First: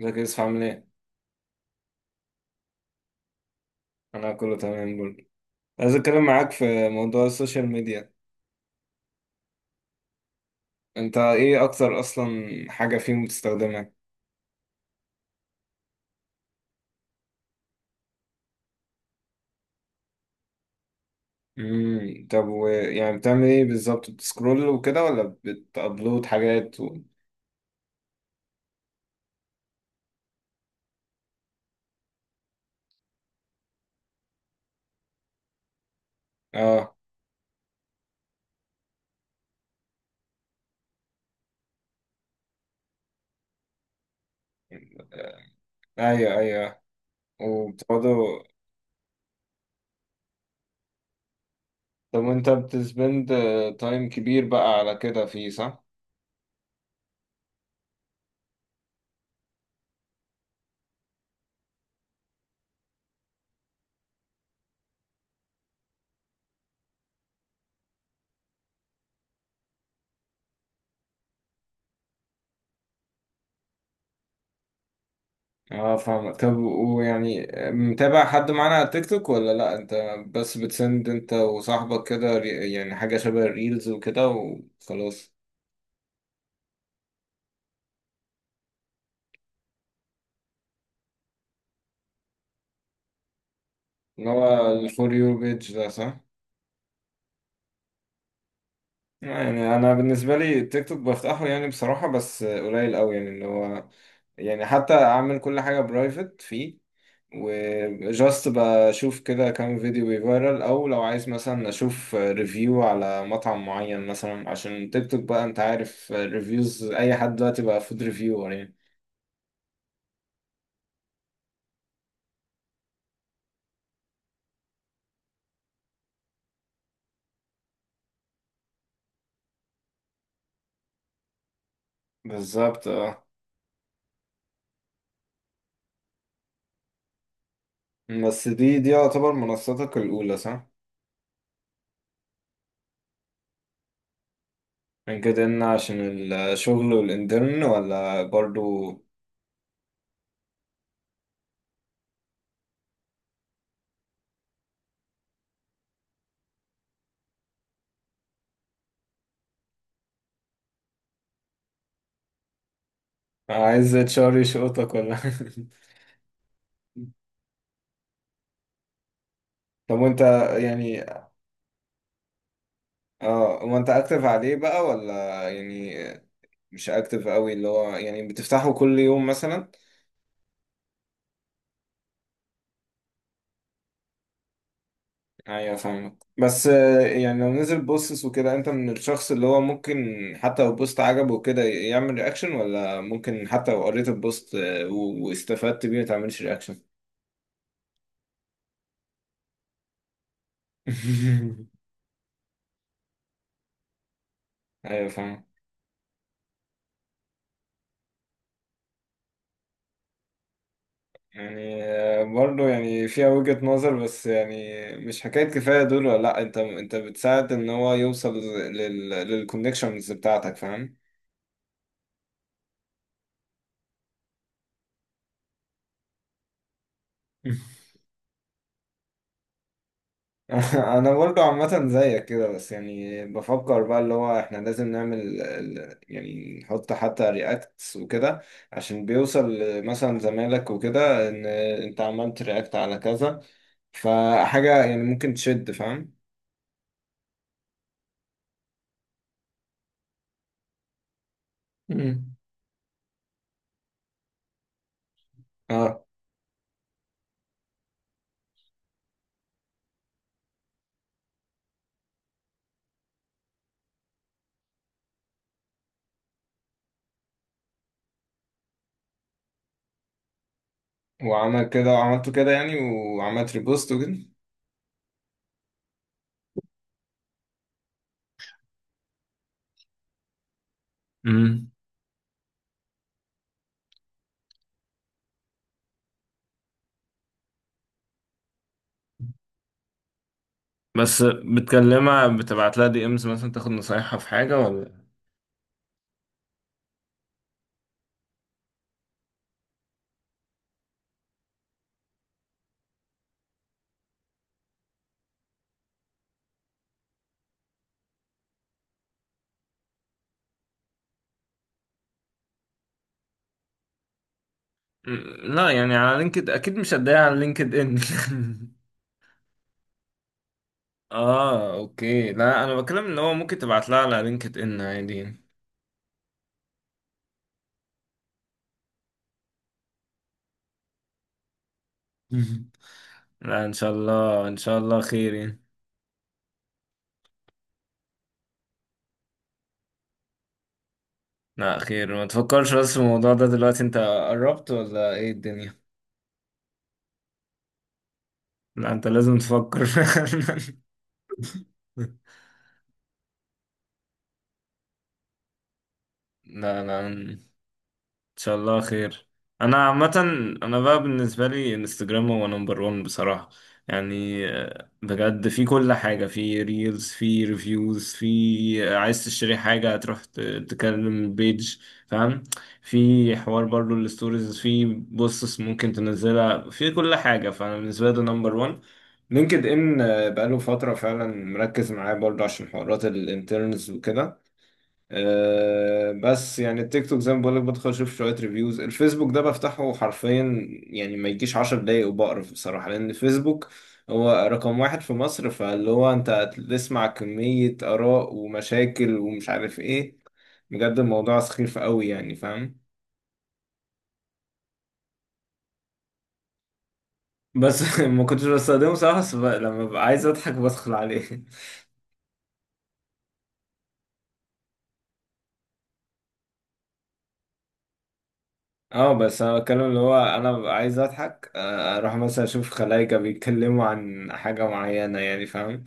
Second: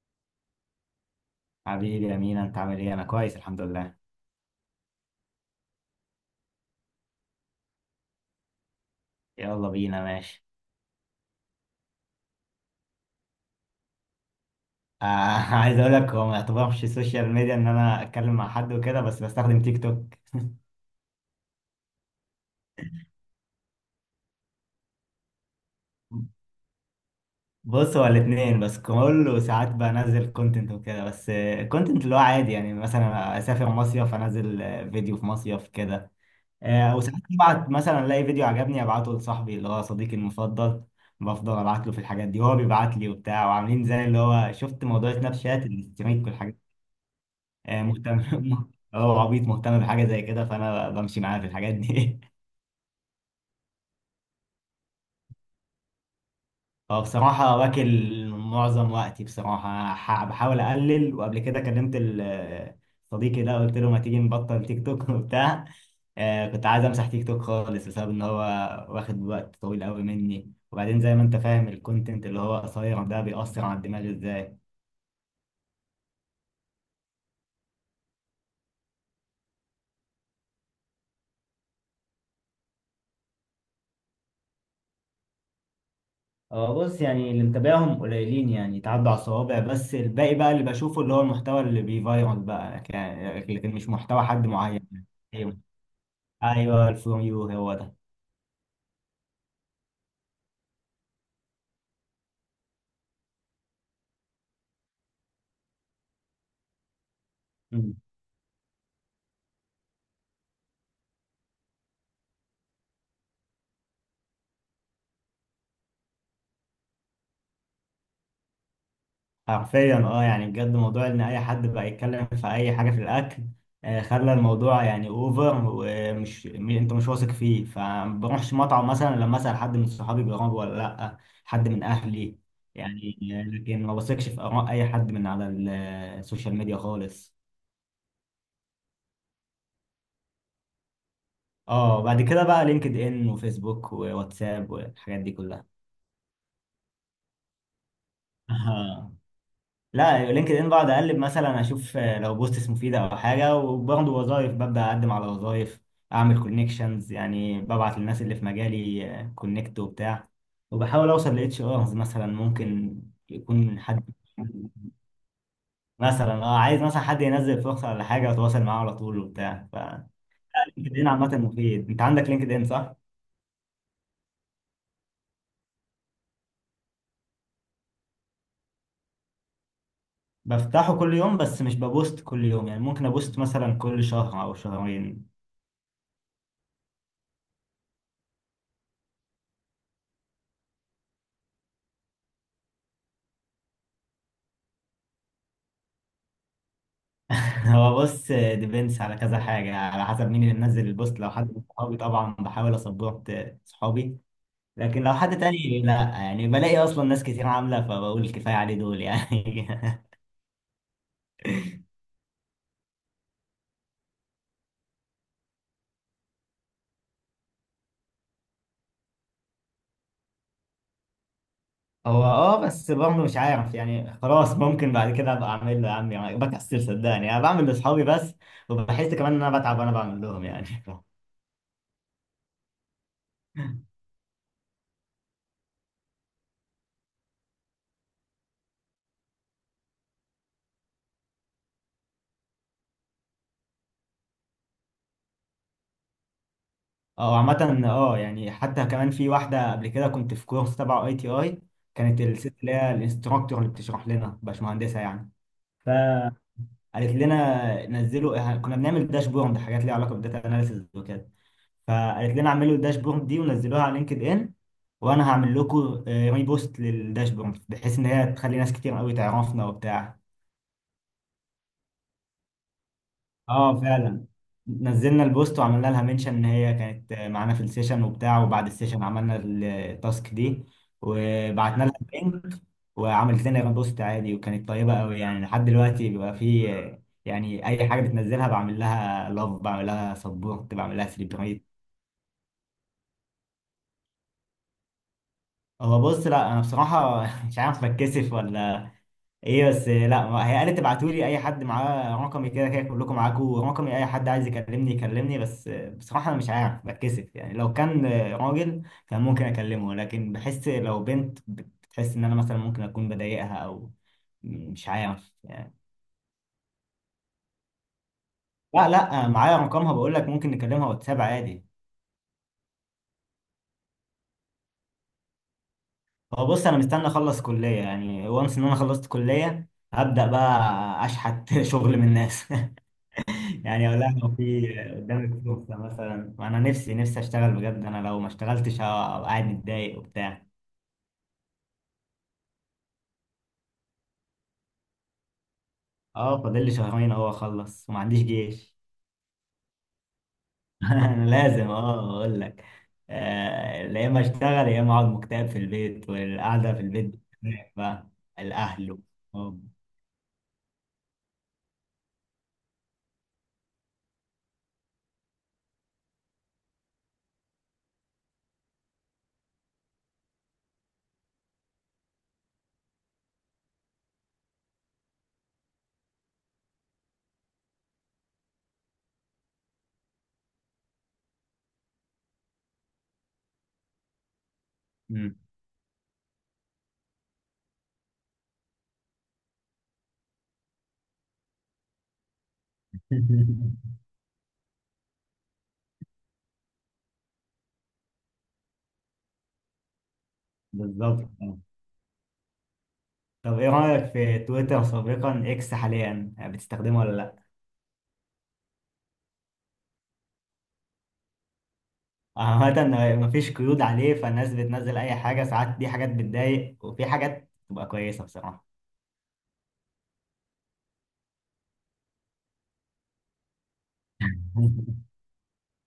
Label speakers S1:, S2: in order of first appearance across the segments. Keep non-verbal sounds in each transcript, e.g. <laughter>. S1: ازيك يا يوسف؟ عامل ايه؟
S2: حبيبي يا مينا، انت عامل ايه؟ انا كويس الحمد لله.
S1: انا كله تمام برضه. عايز اتكلم معاك في موضوع السوشيال ميديا.
S2: يلا بينا ماشي.
S1: انت ايه اكتر اصلا حاجة فيهم بتستخدمها؟
S2: آه <laughs> عايز اقول لك هو ما يعتبرش سوشيال ميديا ان انا اتكلم مع حد وكده، بس بستخدم تيك توك.
S1: طب يعني بتعمل ايه بالظبط؟ بتسكرول وكده ولا بتابلود حاجات
S2: بص، هو الاثنين بس، كل وساعات بنزل كونتنت وكده بس. كونتنت اللي هو عادي، يعني مثلا اسافر مصيف انزل فيديو في مصيف كده.
S1: اه.
S2: وساعات ببعت مثلا، الاقي فيديو عجبني ابعته لصاحبي اللي هو صديقي المفضل. بفضل ابعت له في الحاجات دي وهو بيبعت لي وبتاع، وعاملين زي اللي هو شفت موضوع سناب شات الاستريك
S1: ايوه
S2: والحاجات.
S1: ايوه.
S2: آه، مهتم.
S1: وبتقعدوا
S2: <laughs> اه عبيط، مهتم بحاجة زي كده، فأنا بمشي معاه في الحاجات
S1: طب
S2: دي.
S1: وانت بتسبند تايم كبير بقى على كده فيه، صح؟
S2: <laughs> هو بصراحة واكل معظم وقتي، بصراحة بحاول أقلل. وقبل كده كلمت صديقي ده، قلت له ما تيجي نبطل تيك توك <laughs> وبتاع. آه، كنت عايز أمسح تيك توك خالص بسبب إن هو واخد وقت طويل قوي مني، وبعدين زي ما أنت فاهم الكونتنت اللي هو قصير ده بيأثر على الدماغ إزاي.
S1: اه فاهمك. طب ويعني متابع حد معانا على التيك توك ولا لا؟ انت بس بتسند انت وصاحبك كده، يعني حاجة شبه الريلز وكده وخلاص؟
S2: اه بص، يعني اللي متابعهم قليلين، يعني يتعدوا على الصوابع، بس الباقي بقى اللي بشوفه اللي هو المحتوى اللي بيفايرال بقى، لكن مش محتوى
S1: اللي
S2: حد
S1: هو
S2: معين.
S1: الفور يو
S2: ايوه،
S1: بيج ده، صح؟
S2: ايوه الفروم يو هو ده.
S1: يعني انا بالنسبة لي التيك توك بفتحه، يعني بصراحة بس قليل قوي. يعني اللي هو يعني حتى اعمل كل حاجة برايفت فيه،
S2: مم.
S1: وجاست بشوف كده كام فيديو بيفيرال، او لو عايز مثلا اشوف ريفيو على مطعم معين مثلا. عشان تيك توك بقى، انت عارف، ريفيوز اي حد دلوقتي بقى فود ريفيور يعني.
S2: حرفيا اه، يعني بجد موضوع ان اي حد بقى يتكلم في اي حاجه في الاكل خلى الموضوع يعني اوفر. ومش انت مش واثق فيه، فما بروحش مطعم مثلا لما اسال حد من صحابي جربه ولا لا، حد من اهلي
S1: بالظبط.
S2: يعني.
S1: اه
S2: لكن ما بثقش في اراء اي حد من على السوشيال ميديا خالص.
S1: بس دي يعتبر منصتك الاولى، صح؟
S2: اه، بعد كده بقى لينكد ان وفيسبوك وواتساب
S1: من
S2: والحاجات دي
S1: كده ان
S2: كلها.
S1: عشان الشغل والانترن ولا
S2: <laughs>
S1: برضو
S2: آه. لا، لينكد ان بقعد اقلب، مثلا اشوف لو بوستس مفيده او حاجه، وبرضه وظايف ببدا اقدم على وظايف، اعمل كونكشنز. يعني ببعت للناس اللي في مجالي كونكت وبتاع، وبحاول اوصل لاتش ارز مثلا، ممكن يكون
S1: عايز
S2: حد <laughs>
S1: اتشار يشقطك، ولا <laughs>
S2: مثلا، اه عايز مثلا حد ينزل فرصه ولا حاجه، وتواصل معاه على طول وبتاع. ف
S1: طب وانت
S2: لينكد
S1: يعني
S2: ان عامه مفيد، انت عندك لينكد ان صح؟
S1: اه، وانت اكتف عليه بقى ولا يعني مش اكتف قوي؟ اللي هو يعني بتفتحه كل يوم مثلا؟
S2: بفتحه كل يوم، بس مش ببوست كل يوم، يعني ممكن ابوست مثلا كل شهر او شهرين.
S1: ايوه فاهمك. بس يعني لو نزل بوستس وكده، انت من الشخص اللي هو ممكن حتى لو بوست عجبه وكده يعمل رياكشن، ولا ممكن حتى لو قريت البوست واستفدت بيه ما تعملش رياكشن؟
S2: <laughs> هو بص، ديبينس على كذا حاجة، على حسب مين اللي منزل البوست. لو حد من
S1: <laughs>
S2: صحابي طبعا بحاول اسبورت صحابي، لكن
S1: ايوه
S2: لو حد
S1: فاهم.
S2: تاني لا، يعني بلاقي اصلا ناس كتير عاملة، فبقول كفاية عليه دول يعني. <laughs>
S1: يعني برضه يعني فيها وجهة نظر، بس يعني مش حكاية كفاية دول ولا لا. انت بتساعد ان هو يوصل للكونكشنز بتاعتك، فاهم؟
S2: هو اه، بس برضه مش عارف يعني، خلاص ممكن بعد كده ابقى اعمل له. يا عم يعني، بكسل، صدقني انا بعمل
S1: <laughs>
S2: لاصحابي بس. وبحس كمان ان انا بتعب وانا بعمل لهم
S1: <laughs>
S2: يعني.
S1: انا برضو عامه زيك كده، بس يعني
S2: <laughs>
S1: بفكر بقى اللي هو احنا لازم نعمل يعني نحط حتى رياكتس وكده عشان بيوصل مثلا زمالك وكده ان انت عملت رياكت على كذا، فحاجه يعني ممكن تشد، فاهم؟
S2: اه عامة، اه يعني حتى كمان في واحدة قبل كده كنت في كورس تبع اي تي اي. كانت
S1: امم.
S2: الست اللي هي الانستراكتور اللي بتشرح لنا باشمهندسة يعني،
S1: اه.
S2: فقالت لنا نزلوا. اه، كنا بنعمل داشبورد، حاجات ليها علاقة بالداتا اناليسيز وكده، فقالت لنا اعملوا الداشبورد دي ونزلوها على لينكد ان، وانا هعمل لكم ريبوست للداشبورد، بحيث ان هي تخلي ناس كتير قوي تعرفنا وبتاع.
S1: وعمل كده وعملته كده يعني، وعملت
S2: اه
S1: ريبوست وكده.
S2: فعلا، نزلنا البوست وعملنا لها منشن ان هي كانت معانا في السيشن وبتاع، وبعد السيشن عملنا التاسك دي
S1: امم.
S2: وبعتنا لها اللينك. وعملت لنا بوست عادي، وكانت طيبة قوي يعني. لحد دلوقتي بيبقى في، يعني اي حاجة بتنزلها بعمل لها لاف، بعمل لها سبورت، بعمل لها
S1: بس
S2: سيلبريت.
S1: بتكلمها؟ بتبعت لها دي امز مثلا، تاخد نصايحها في حاجة ولا؟
S2: هو بص، لا انا بصراحة <laughs> مش عارف بتكسف ولا ايه، بس لا، هي قالت تبعتوا لي، اي حد معاه رقمي كده كده، كلكم معاكم رقمي، اي حد عايز يكلمني يكلمني. بس بصراحه انا مش عارف بتكسف، يعني لو كان راجل كان ممكن اكلمه، لكن بحس لو بنت بتحس ان انا مثلا ممكن اكون بضايقها، او مش
S1: مم،
S2: عارف
S1: لا
S2: يعني.
S1: يعني على لينكد اكيد مش هتضايق، على لينكد ان.
S2: لا
S1: <laughs>
S2: لا، معايا رقمها بقول لك، ممكن نكلمها واتساب عادي.
S1: اه اوكي. لا انا بتكلم ان هو ممكن تبعت لها على لينكد ان عادي. <laughs>
S2: هو بص، انا مستني اخلص كليه، يعني وانس ان انا خلصت كليه هبدا بقى اشحت <laughs> شغل من الناس. <laughs>
S1: لا، ان
S2: يعني
S1: شاء
S2: اقول لها لو
S1: الله، ان
S2: في
S1: شاء الله خير
S2: قدامك
S1: يعني.
S2: فرصه مثلا، انا نفسي نفسي اشتغل بجد. انا لو ما اشتغلتش هبقى قاعد متضايق وبتاع.
S1: لا خير، ما تفكرش بس في الموضوع ده دلوقتي. انت قربت ولا ايه الدنيا؟
S2: اه، فاضل لي شهرين اهو اخلص وما عنديش جيش.
S1: لا انت لازم تفكر <laughs> فعلا.
S2: <laughs> انا لازم، اه اقول لك يا اما اشتغل يا اما اقعد مكتئب في البيت، والقعده في
S1: لا
S2: البيت
S1: لا
S2: بتخنق بقى.
S1: شاء الله
S2: الاهل.
S1: خير.
S2: اه.
S1: انا عامه، انا بقى بالنسبه لي انستجرام هو نمبر 1 بصراحه. يعني بجد، في كل حاجه، في ريلز، في ريفيوز، في عايز تشتري حاجه هتروح تكلم البيج، فاهم؟ في حوار برضو، الستوريز، في بوستس ممكن تنزلها، في كل حاجه. فانا بالنسبه لي ده نمبر 1. لينكد ان بقاله فتره فعلا مركز معاه برضو عشان حوارات الانترنز وكده. أه بس يعني التيك توك زي ما بقولك بدخل اشوف شوية ريفيوز. الفيسبوك ده بفتحه حرفيا يعني ما يجيش 10 دقايق وبقرف بصراحة، لأن الفيسبوك
S2: <laughs>
S1: هو رقم واحد في مصر، فاللي هو انت هتسمع كمية آراء ومشاكل ومش عارف ايه، بجد
S2: بالظبط.
S1: الموضوع سخيف قوي يعني، فاهم؟
S2: طب ايه رايك في تويتر سابقا اكس حاليا، بتستخدمه ولا لا؟
S1: بس <laughs> ما كنتش بستخدمه صراحة. بس لما ببقى عايز اضحك بدخل عليه.
S2: عامة مفيش قيود عليه، فالناس بتنزل أي حاجة. ساعات دي حاجات بتضايق، وفي حاجات تبقى كويسة بصراحة.
S1: اه بس انا بتكلم اللي هو انا ببقى عايز اضحك، اروح مثلا اشوف خلايجة بيتكلموا عن حاجة
S2: <laughs>
S1: معينة يعني، فاهم؟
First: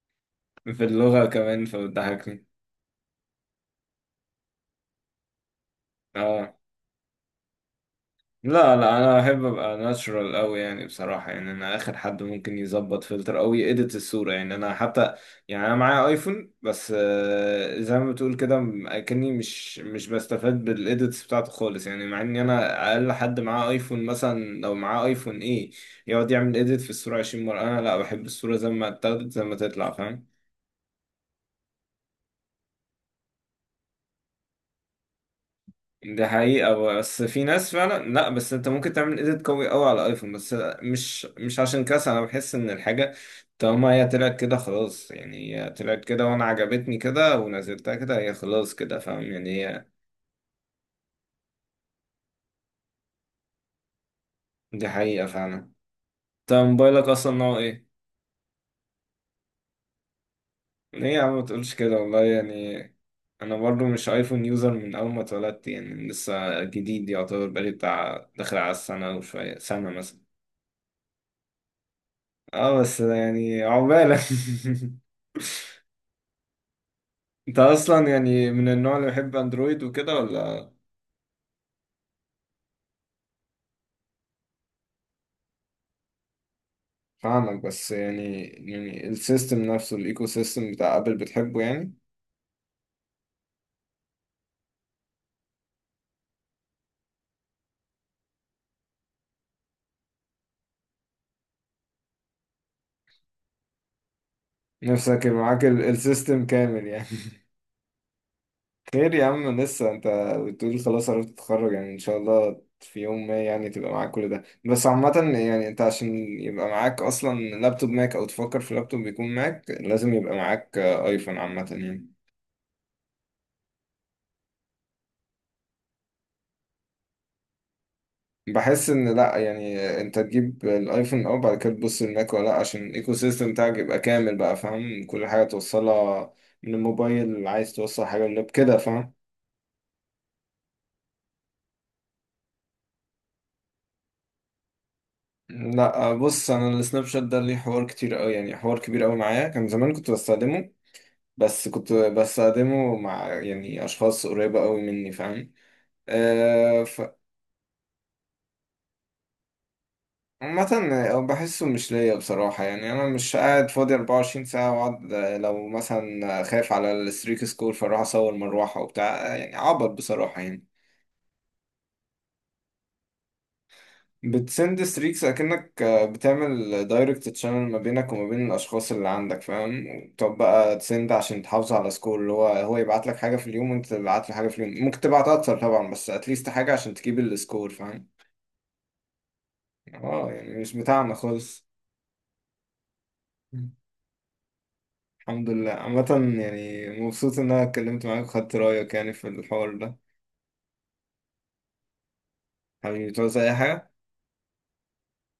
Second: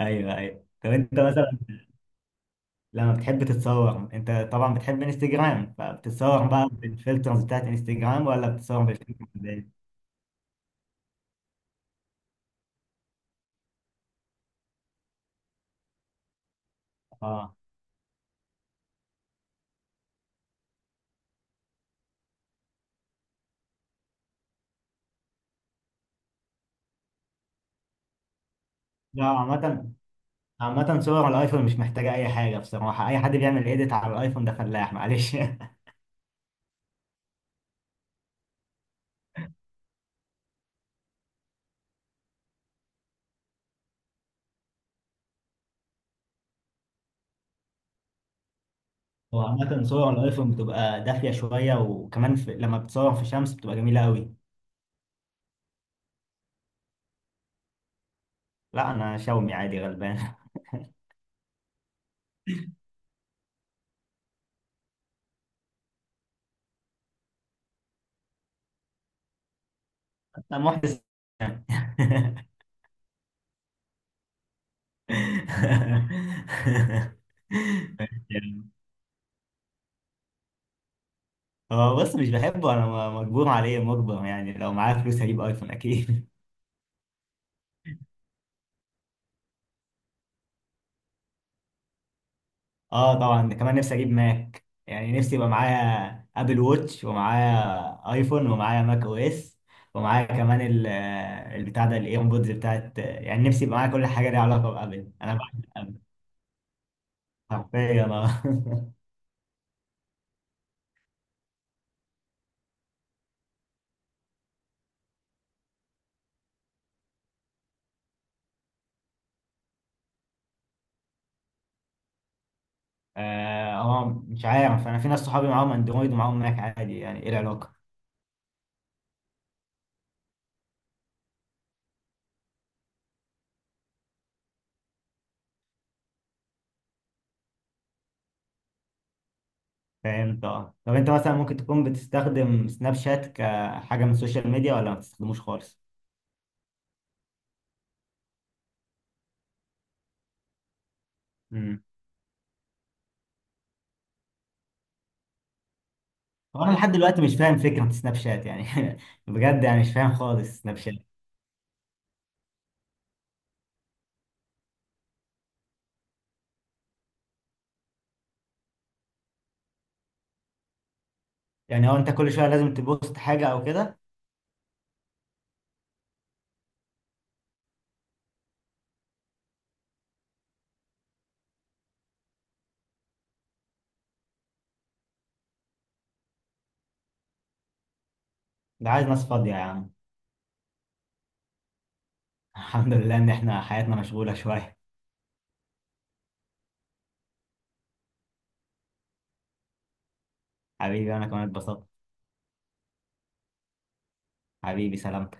S2: أيوه، أيوه
S1: في
S2: طب أنت
S1: اللغة
S2: مثلا
S1: كمان، فبتضحكني.
S2: لما بتحب تتصور، أنت طبعا بتحب انستجرام، فبتتصور
S1: اه.
S2: بقى بالفلترز بتاعت انستجرام ولا
S1: لا
S2: بتتصور
S1: لا انا
S2: بالفلتر
S1: احب ابقى
S2: العادية؟
S1: ناتشرال قوي يعني بصراحة. يعني انا اخر حد ممكن يظبط فلتر او يedit الصورة. يعني انا حتى يعني انا معايا ايفون بس،
S2: اه.
S1: زي ما بتقول كده، اكني مش بستفاد بالايديتس بتاعته خالص. يعني مع ان انا اقل حد معاه ايفون، مثلا لو معاه ايفون ايه يقعد يعمل edit في الصورة 20 مرة. انا لا، بحب الصورة زي ما
S2: لا،
S1: اتاخدت زي ما تطلع،
S2: عامة.
S1: فاهم؟
S2: صور الأيفون مش محتاجة أي حاجة بصراحة. أي حد بيعمل إيديت على الأيفون ده فلاح معلش. <laughs>
S1: ده حقيقة. بس في ناس فعلا، لا بس انت ممكن تعمل ايديت قوي قوي على ايفون، بس مش عشان كده. انا بحس ان الحاجة طالما هي طلعت كده خلاص، يعني هي طلعت كده وانا عجبتني كده ونزلتها كده، هي خلاص كده، فاهم
S2: هو
S1: يعني
S2: عامة
S1: هي.
S2: صور الأيفون بتبقى دافية شوية، وكمان في... لما بتصور في شمس بتبقى جميلة أوي.
S1: دي حقيقة فعلا. انت موبايلك اصلا نوع ايه؟
S2: لا انا شومي عادي غلبان. <laughs>
S1: ليه يا عم ما تقولش كده، والله يعني. انا برضو مش ايفون يوزر من اول ما اتولدت، يعني لسه جديد يعتبر، بقالي بتاع داخل على السنة وشوية، سنة مثلا.
S2: انا محدث.
S1: اه بس يعني عقبالك <laughs> انت اصلا يعني من
S2: <laughs>
S1: النوع اللي بيحب اندرويد وكده ولا؟
S2: هو بص مش بحبه، انا مجبور عليه، مجبر يعني. لو معايا فلوس هجيب ايفون اكيد.
S1: فاهمك. بس يعني يعني السيستم نفسه، الايكو سيستم بتاع ابل، بتحبه يعني؟
S2: <laughs> اه طبعا، كمان نفسي اجيب ماك. يعني نفسي يبقى معايا ابل ووتش، ومعايا ايفون، ومعايا ماك او اس، ومعايا كمان البتاع ده الايربودز بتاعت. يعني نفسي يبقى معايا كل حاجه ليها علاقه بابل،
S1: نفسك
S2: انا
S1: يبقى
S2: بعشق
S1: معاك
S2: ابل.
S1: السيستم كامل يعني.
S2: حرفيا آه.
S1: <laughs> خير يا عم، لسه انت بتقول خلاص عرفت تتخرج، يعني ان شاء الله في يوم ما يعني تبقى معاك كل ده. بس عامة يعني انت، عشان يبقى معاك اصلا لابتوب ماك، او تفكر في لابتوب بيكون ماك، لازم يبقى معاك ايفون عامة يعني.
S2: اه، مش عارف. انا في ناس صحابي معاهم اندرويد ومعاهم ماك عادي، يعني ايه العلاقه؟
S1: بحس ان لا يعني انت تجيب الايفون اه، بعد كده تبص الماك ولا لا، عشان الايكو سيستم بتاعك يبقى كامل بقى، فاهم؟ كل حاجه توصلها من الموبايل، عايز توصل حاجه اللاب كده، فاهم؟
S2: فهمت. اه طب انت مثلا ممكن تكون بتستخدم سناب شات كحاجه من السوشيال ميديا، ولا ما بتستخدموش خالص؟
S1: لا بص، انا السناب شات ده ليه حوار كتير قوي يعني، حوار كبير قوي معايا. كان زمان كنت بستخدمه، بس
S2: امم
S1: كنت بستخدمه مع يعني اشخاص قريبه قوي مني، فاهم؟
S2: هو انا لحد دلوقتي مش فاهم فكره سناب شات يعني. <laughs> بجد يعني، مش فاهم خالص
S1: عامة
S2: سناب شات.
S1: بحسه مش ليا بصراحة. يعني أنا مش قاعد فاضي 24 ساعة وأقعد، لو مثلا خايف على الستريك سكور فأروح أصور مروحة وبتاع، يعني عبط بصراحة يعني.
S2: يعني هو انت كل شويه لازم تبوست حاجه او كده؟
S1: بتسند ستريكس، أكنك بتعمل دايركت تشانل ما بينك وما بين الأشخاص اللي عندك، فاهم؟ طب بقى تسند عشان تحافظ على سكور، اللي هو هو يبعت لك حاجة في اليوم وأنت تبعت له حاجة في اليوم، ممكن تبعت أكتر طبعا، بس أتليست حاجة عشان تجيب السكور، فاهم؟
S2: ده عايز ناس فاضيه يا عم.
S1: اه، يعني مش بتاعنا خالص.
S2: <laughs> الحمد لله ان احنا حياتنا مشغوله شويه.
S1: الحمد لله عامة. يعني مبسوط إن أنا اتكلمت معاك وخدت رأيك يعني في الحوار ده.
S2: حبيبي انا كمان اتبسطت.
S1: حبيبي، تعوز أي حاجة؟
S2: حبيبي سلام.